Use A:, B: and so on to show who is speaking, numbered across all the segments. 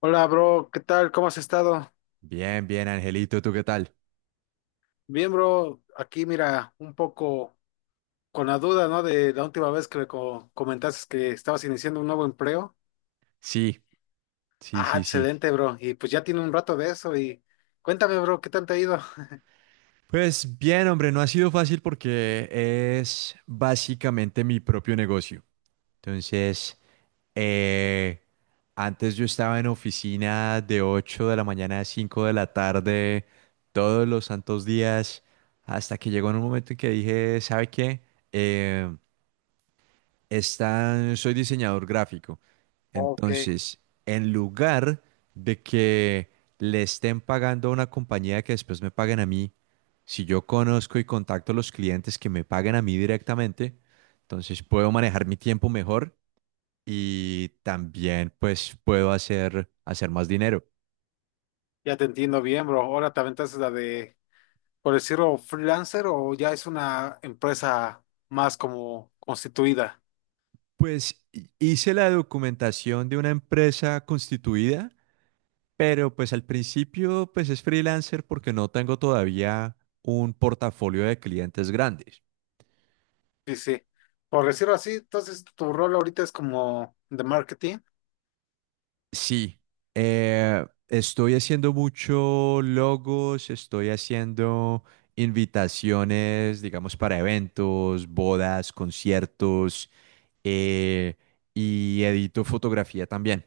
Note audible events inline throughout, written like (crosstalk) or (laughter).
A: Hola, bro, ¿qué tal? ¿Cómo has estado?
B: Bien, bien, Angelito, ¿tú qué tal?
A: Bien, bro, aquí mira, un poco con la duda, ¿no? De la última vez que me comentaste que estabas iniciando un nuevo empleo.
B: Sí, sí,
A: Ah,
B: sí, sí.
A: excelente, bro. Y pues ya tiene un rato de eso y cuéntame, bro, ¿qué tal te ha ido?
B: Pues bien, hombre, no ha sido fácil porque es básicamente mi propio negocio. Entonces, eh, antes yo estaba en oficina de 8 de la mañana a 5 de la tarde, todos los santos días, hasta que llegó en un momento en que dije, ¿sabe qué? Eh, está, soy diseñador gráfico.
A: Ok.
B: Entonces, en lugar de que le estén pagando a una compañía que después me paguen a mí, si yo conozco y contacto a los clientes que me paguen a mí directamente, entonces puedo manejar mi tiempo mejor y también pues puedo hacer más dinero.
A: Ya te entiendo bien, bro. Ahora te aventaste la de, por decirlo, freelancer o ya es una empresa más como constituida.
B: Pues hice la documentación de una empresa constituida. Pero pues al principio pues es freelancer porque no tengo todavía un portafolio de clientes grandes.
A: Sí, sí. Por decirlo así, entonces tu rol ahorita es como de marketing.
B: Sí, estoy haciendo mucho logos, estoy haciendo invitaciones, digamos, para eventos, bodas, conciertos, eh, y edito fotografía también.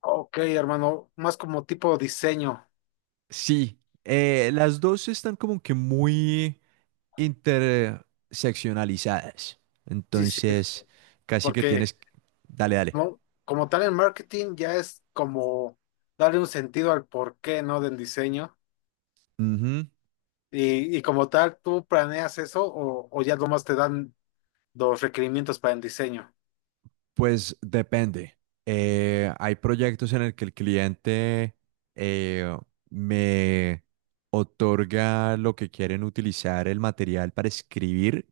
A: Ok, hermano, más como tipo diseño.
B: Sí, las dos están como que muy interseccionalizadas.
A: Sí, sí,
B: Entonces, casi que
A: porque
B: tienes... Dale, dale.
A: ¿no? Como tal en marketing ya es como darle un sentido al porqué, ¿no? Del diseño.
B: Ujú.
A: Y como tal, ¿tú planeas eso o ya nomás te dan los requerimientos para el diseño?
B: Pues depende. Hay proyectos en el que el cliente eh, me otorga lo que quieren utilizar el material para escribir,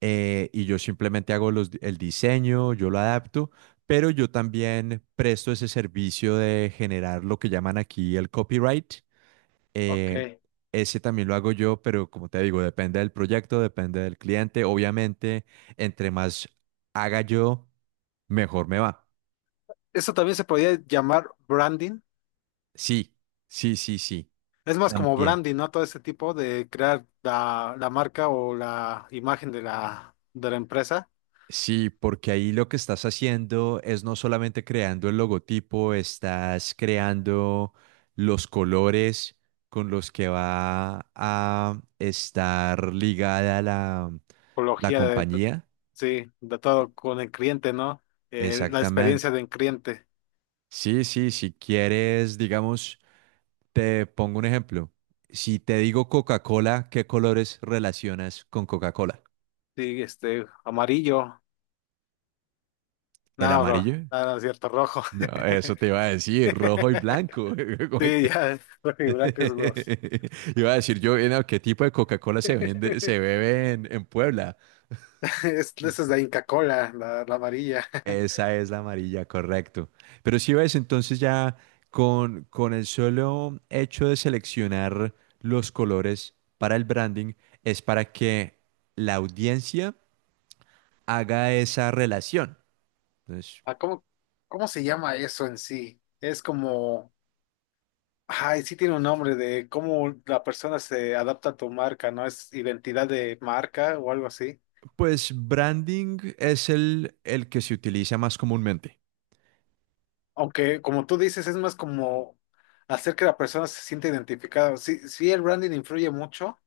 B: y yo simplemente hago el diseño, yo lo adapto, pero yo también presto ese servicio de generar lo que llaman aquí el copyright.
A: Ok.
B: Eh, ese también lo hago yo, pero como te digo, depende del proyecto, depende del cliente. Obviamente, entre más haga yo, mejor me va.
A: Eso también se podría llamar branding.
B: Sí, sí, sí, sí.
A: Es más como
B: También.
A: branding, ¿no? Todo ese tipo de crear la marca o la imagen de la empresa.
B: Sí, porque ahí lo que estás haciendo es no solamente creando el logotipo, estás creando los colores con los que va a estar ligada la
A: Apología de,
B: compañía.
A: sí, de todo con el cliente, ¿no? La experiencia
B: Exactamente.
A: del cliente.
B: Sí, sí, si quieres, digamos, te pongo un ejemplo. Si te digo Coca-Cola, ¿qué colores relacionas con Coca-Cola?
A: Sí, este, amarillo.
B: ¿El
A: No, bro,
B: amarillo?
A: no, no es cierto, rojo.
B: No, eso te iba a decir, rojo y
A: (laughs)
B: blanco. (laughs) Como
A: Sí,
B: que-
A: ya, rojo y blanco es los.
B: (laughs) Iba a decir yo, no, ¿qué tipo de Coca-Cola se vende, se
A: (laughs)
B: bebe en Puebla?
A: Es, esa es la Inca Cola, la amarilla. (laughs)
B: Esa es la amarilla, correcto. Pero si ves, entonces ya con el solo hecho de seleccionar los colores para el branding, es para que la audiencia haga esa relación. Entonces,
A: Ah, ¿cómo, cómo se llama eso en sí? Es como, ay, sí tiene un nombre de cómo la persona se adapta a tu marca, ¿no? Es identidad de marca o algo así.
B: pues branding es el que se utiliza más comúnmente.
A: Aunque, como tú dices, es más como hacer que la persona se sienta identificada. Sí, sí, el branding influye mucho,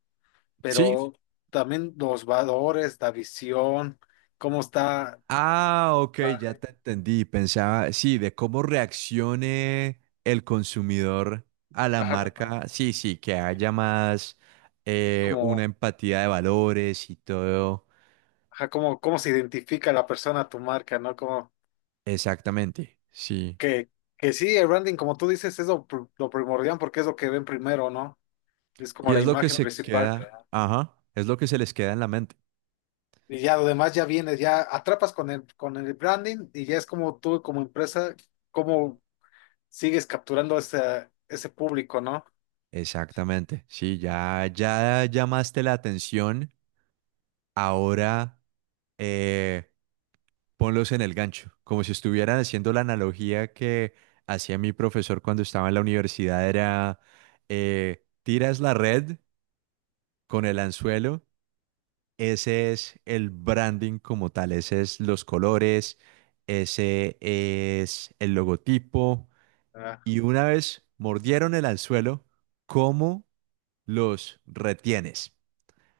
B: Sí.
A: pero también los valores, la visión, cómo está,
B: Ah, ok, ya
A: ah,
B: te entendí. Pensaba, sí, de cómo reaccione el consumidor a la
A: ajá,
B: marca. Sí, sí, que haya más,
A: como,
B: una empatía de valores y todo.
A: ajá, cómo, cómo se identifica la persona a tu marca, ¿no? Como
B: Exactamente, sí.
A: que, que sí, el branding, como tú dices, es lo, lo primordial porque es lo que ven primero, ¿no? Es como
B: Y
A: la
B: es lo que
A: imagen
B: se
A: principal.
B: queda, ajá, es lo que se les queda en la mente.
A: Y ya lo demás ya viene, ya atrapas con el branding y ya es como tú, como empresa, como sigues capturando ese, ese público, ¿no?
B: Exactamente, sí, ya, ya llamaste la atención. Ahora, eh, ponlos en el gancho, como si estuvieran haciendo la analogía que hacía mi profesor cuando estaba en la universidad, era, tiras la red con el anzuelo, ese es el branding como tal, ese es los colores, ese es el logotipo,
A: Ah,
B: y una vez mordieron el anzuelo, ¿cómo los retienes?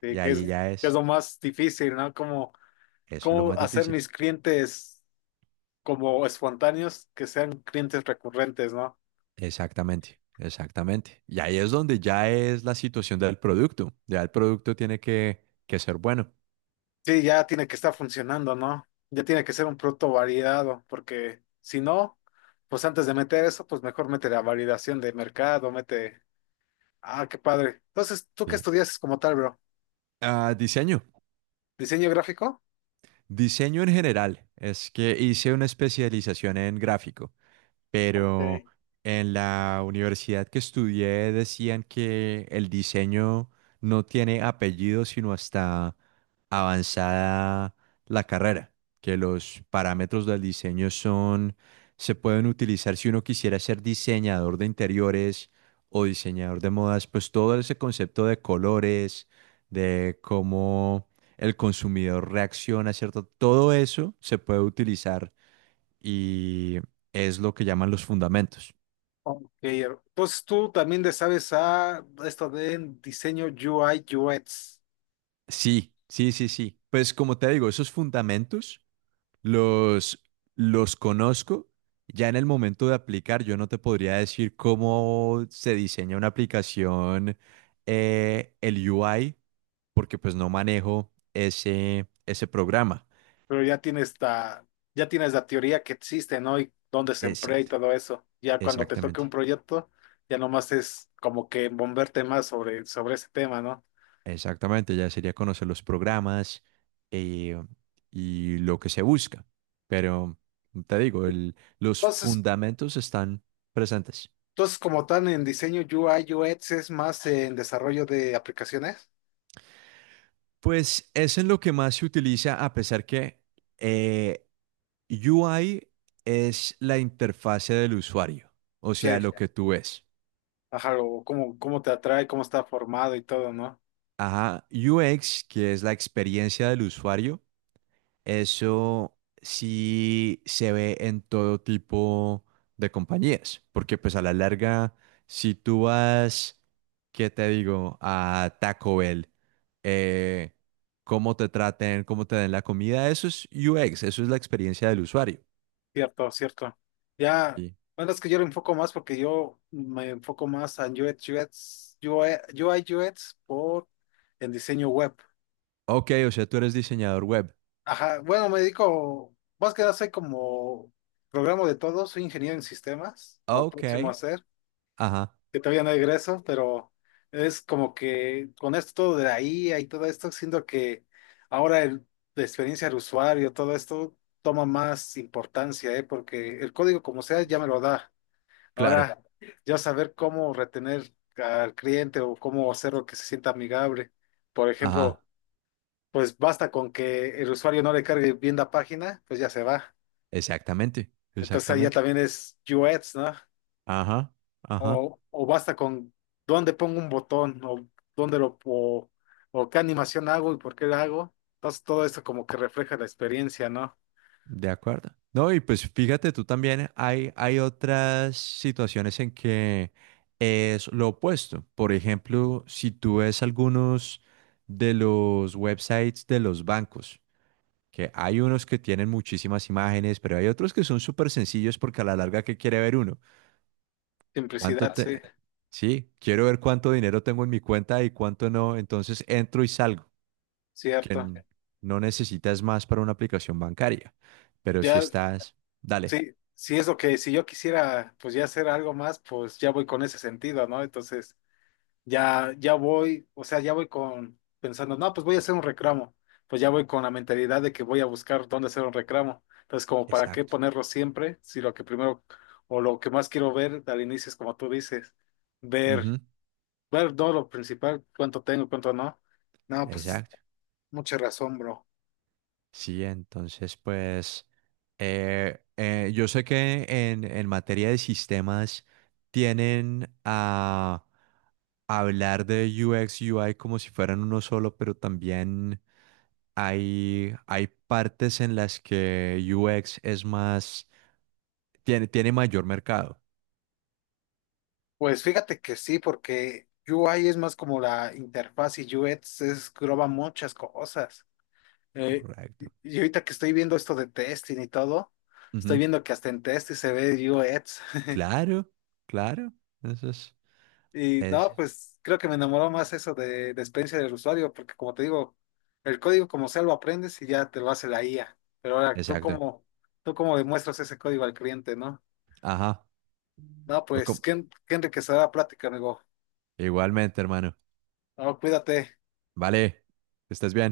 A: sí,
B: Y ahí ya
A: que es
B: es,
A: lo más difícil, ¿no? Como,
B: eso es lo
A: cómo
B: más
A: hacer
B: difícil.
A: mis clientes como espontáneos que sean clientes recurrentes, ¿no?
B: Exactamente, exactamente. Y ahí es donde ya es la situación del producto. Ya el producto tiene que ser bueno.
A: Sí, ya tiene que estar funcionando, ¿no? Ya tiene que ser un producto validado, porque si no, pues antes de meter eso, pues mejor mete la validación de mercado, mete... Ah, qué padre. Entonces, ¿tú qué
B: Sí.
A: estudias como tal, bro?
B: Ah, diseño.
A: ¿Diseño gráfico?
B: Diseño en general. Es que hice una especialización en gráfico, pero
A: Ok.
B: en la universidad que estudié decían que el diseño no tiene apellido sino hasta avanzada la carrera, que los parámetros del diseño son, se pueden utilizar si uno quisiera ser diseñador de interiores o diseñador de modas, pues todo ese concepto de colores, de cómo el consumidor reacciona, ¿cierto? Todo eso se puede utilizar y es lo que llaman los fundamentos.
A: Ok, entonces tú también le sabes a esto de diseño UI UX,
B: Sí, sí, sí, sí. Pues como te digo, esos fundamentos los, los conozco. Ya en el momento de aplicar, yo no te podría decir cómo se diseña una aplicación, el UI, porque pues no manejo ese programa.
A: pero ya tienes la teoría que existe, ¿no? Y dónde se emplea y
B: Exacto,
A: todo eso. Ya cuando te toque un
B: exactamente.
A: proyecto, ya nomás es como que bomberte más sobre, sobre ese tema, ¿no?
B: Exactamente, ya sería conocer los programas, eh, y lo que se busca. Pero te digo, los
A: Entonces,
B: fundamentos están presentes.
A: entonces, como tal en diseño UI UX es más en desarrollo de aplicaciones.
B: Pues es en lo que más se utiliza, a pesar que, eh, UI es la interfase del usuario, o
A: Sí.
B: sea, lo que tú ves.
A: Ajá, o cómo, cómo te atrae, cómo está formado y todo, ¿no?
B: Ajá, UX, que es la experiencia del usuario. Eso sí se ve en todo tipo de compañías, porque pues a la larga, si tú vas, ¿qué te digo? A Taco Bell, eh, cómo te traten, cómo te den la comida, eso es UX, eso es la experiencia del usuario.
A: Cierto, cierto. Ya,
B: Y,
A: bueno, es que yo lo enfoco más porque yo me enfoco más en UX, UX, UI, UX por en diseño web.
B: ok, o sea, tú eres diseñador web.
A: Ajá, bueno, me dedico, más que nada soy como programa de todo, soy ingeniero en sistemas, o
B: Ok,
A: próximo a ser,
B: ajá,
A: que todavía no egreso, pero es como que con esto todo de la IA y todo esto, siento que ahora el, la experiencia del usuario, todo esto toma más importancia, ¿eh? Porque el código como sea ya me lo da.
B: claro,
A: Ahora, ya saber cómo retener al cliente o cómo hacerlo que se sienta amigable. Por
B: ajá,
A: ejemplo, pues basta con que el usuario no le cargue bien la página, pues ya se va.
B: exactamente,
A: Entonces ahí ya
B: exactamente,
A: también es UX, ¿no?
B: ajá, ajá.
A: O basta con dónde pongo un botón o dónde lo o qué animación hago y por qué la hago. Entonces todo esto como que refleja la experiencia, ¿no?
B: De acuerdo. No, y pues fíjate tú también, hay otras situaciones en que es lo opuesto. Por ejemplo, si tú ves algunos de los websites de los bancos, que hay unos que tienen muchísimas imágenes, pero hay otros que son súper sencillos porque a la larga, ¿qué quiere ver uno? ¿Cuánto
A: Simplicidad,
B: te...
A: sí,
B: Sí, quiero ver cuánto dinero tengo en mi cuenta y cuánto no. Entonces entro y salgo, que
A: cierto.
B: no necesitas más para una aplicación bancaria. Pero si
A: Ya
B: estás... Dale.
A: sí, sí es lo que si yo quisiera pues ya hacer algo más, pues ya voy con ese sentido, ¿no? Entonces ya, ya voy, o sea, ya voy con pensando, no, pues voy a hacer un reclamo, pues ya voy con la mentalidad de que voy a buscar dónde hacer un reclamo. Entonces, como para qué
B: Exacto.
A: ponerlo siempre, si lo que primero o lo que más quiero ver al inicio es como tú dices, ver,
B: Ujú.
A: ver todo lo principal, cuánto tengo, cuánto no. No, pues
B: Exacto.
A: mucha razón, bro.
B: Sí, entonces, pues, yo sé que en materia de sistemas tienen a hablar de UX, UI como si fueran uno solo, pero también hay partes en las que UX es más, tiene mayor mercado.
A: Pues fíjate que sí, porque UI es más como la interfaz y UX es engloba muchas cosas. Eh, y
B: Correcto.
A: y ahorita que estoy viendo esto de testing y todo, estoy
B: Ujú.
A: viendo que hasta en testing se ve UX. (laughs)
B: Claro, claro. Eso
A: Y
B: es,
A: no, pues creo que me enamoró más eso de experiencia del usuario, porque como te digo, el código como sea lo aprendes y ya te lo hace la IA. Pero ahora
B: exacto.
A: tú cómo demuestras ese código al cliente, ¿no?
B: Ajá.
A: No,
B: O
A: pues
B: com-
A: qué, qué enriquecedora plática, amigo.
B: Igualmente, hermano.
A: No, cuídate.
B: Vale, que estés bien.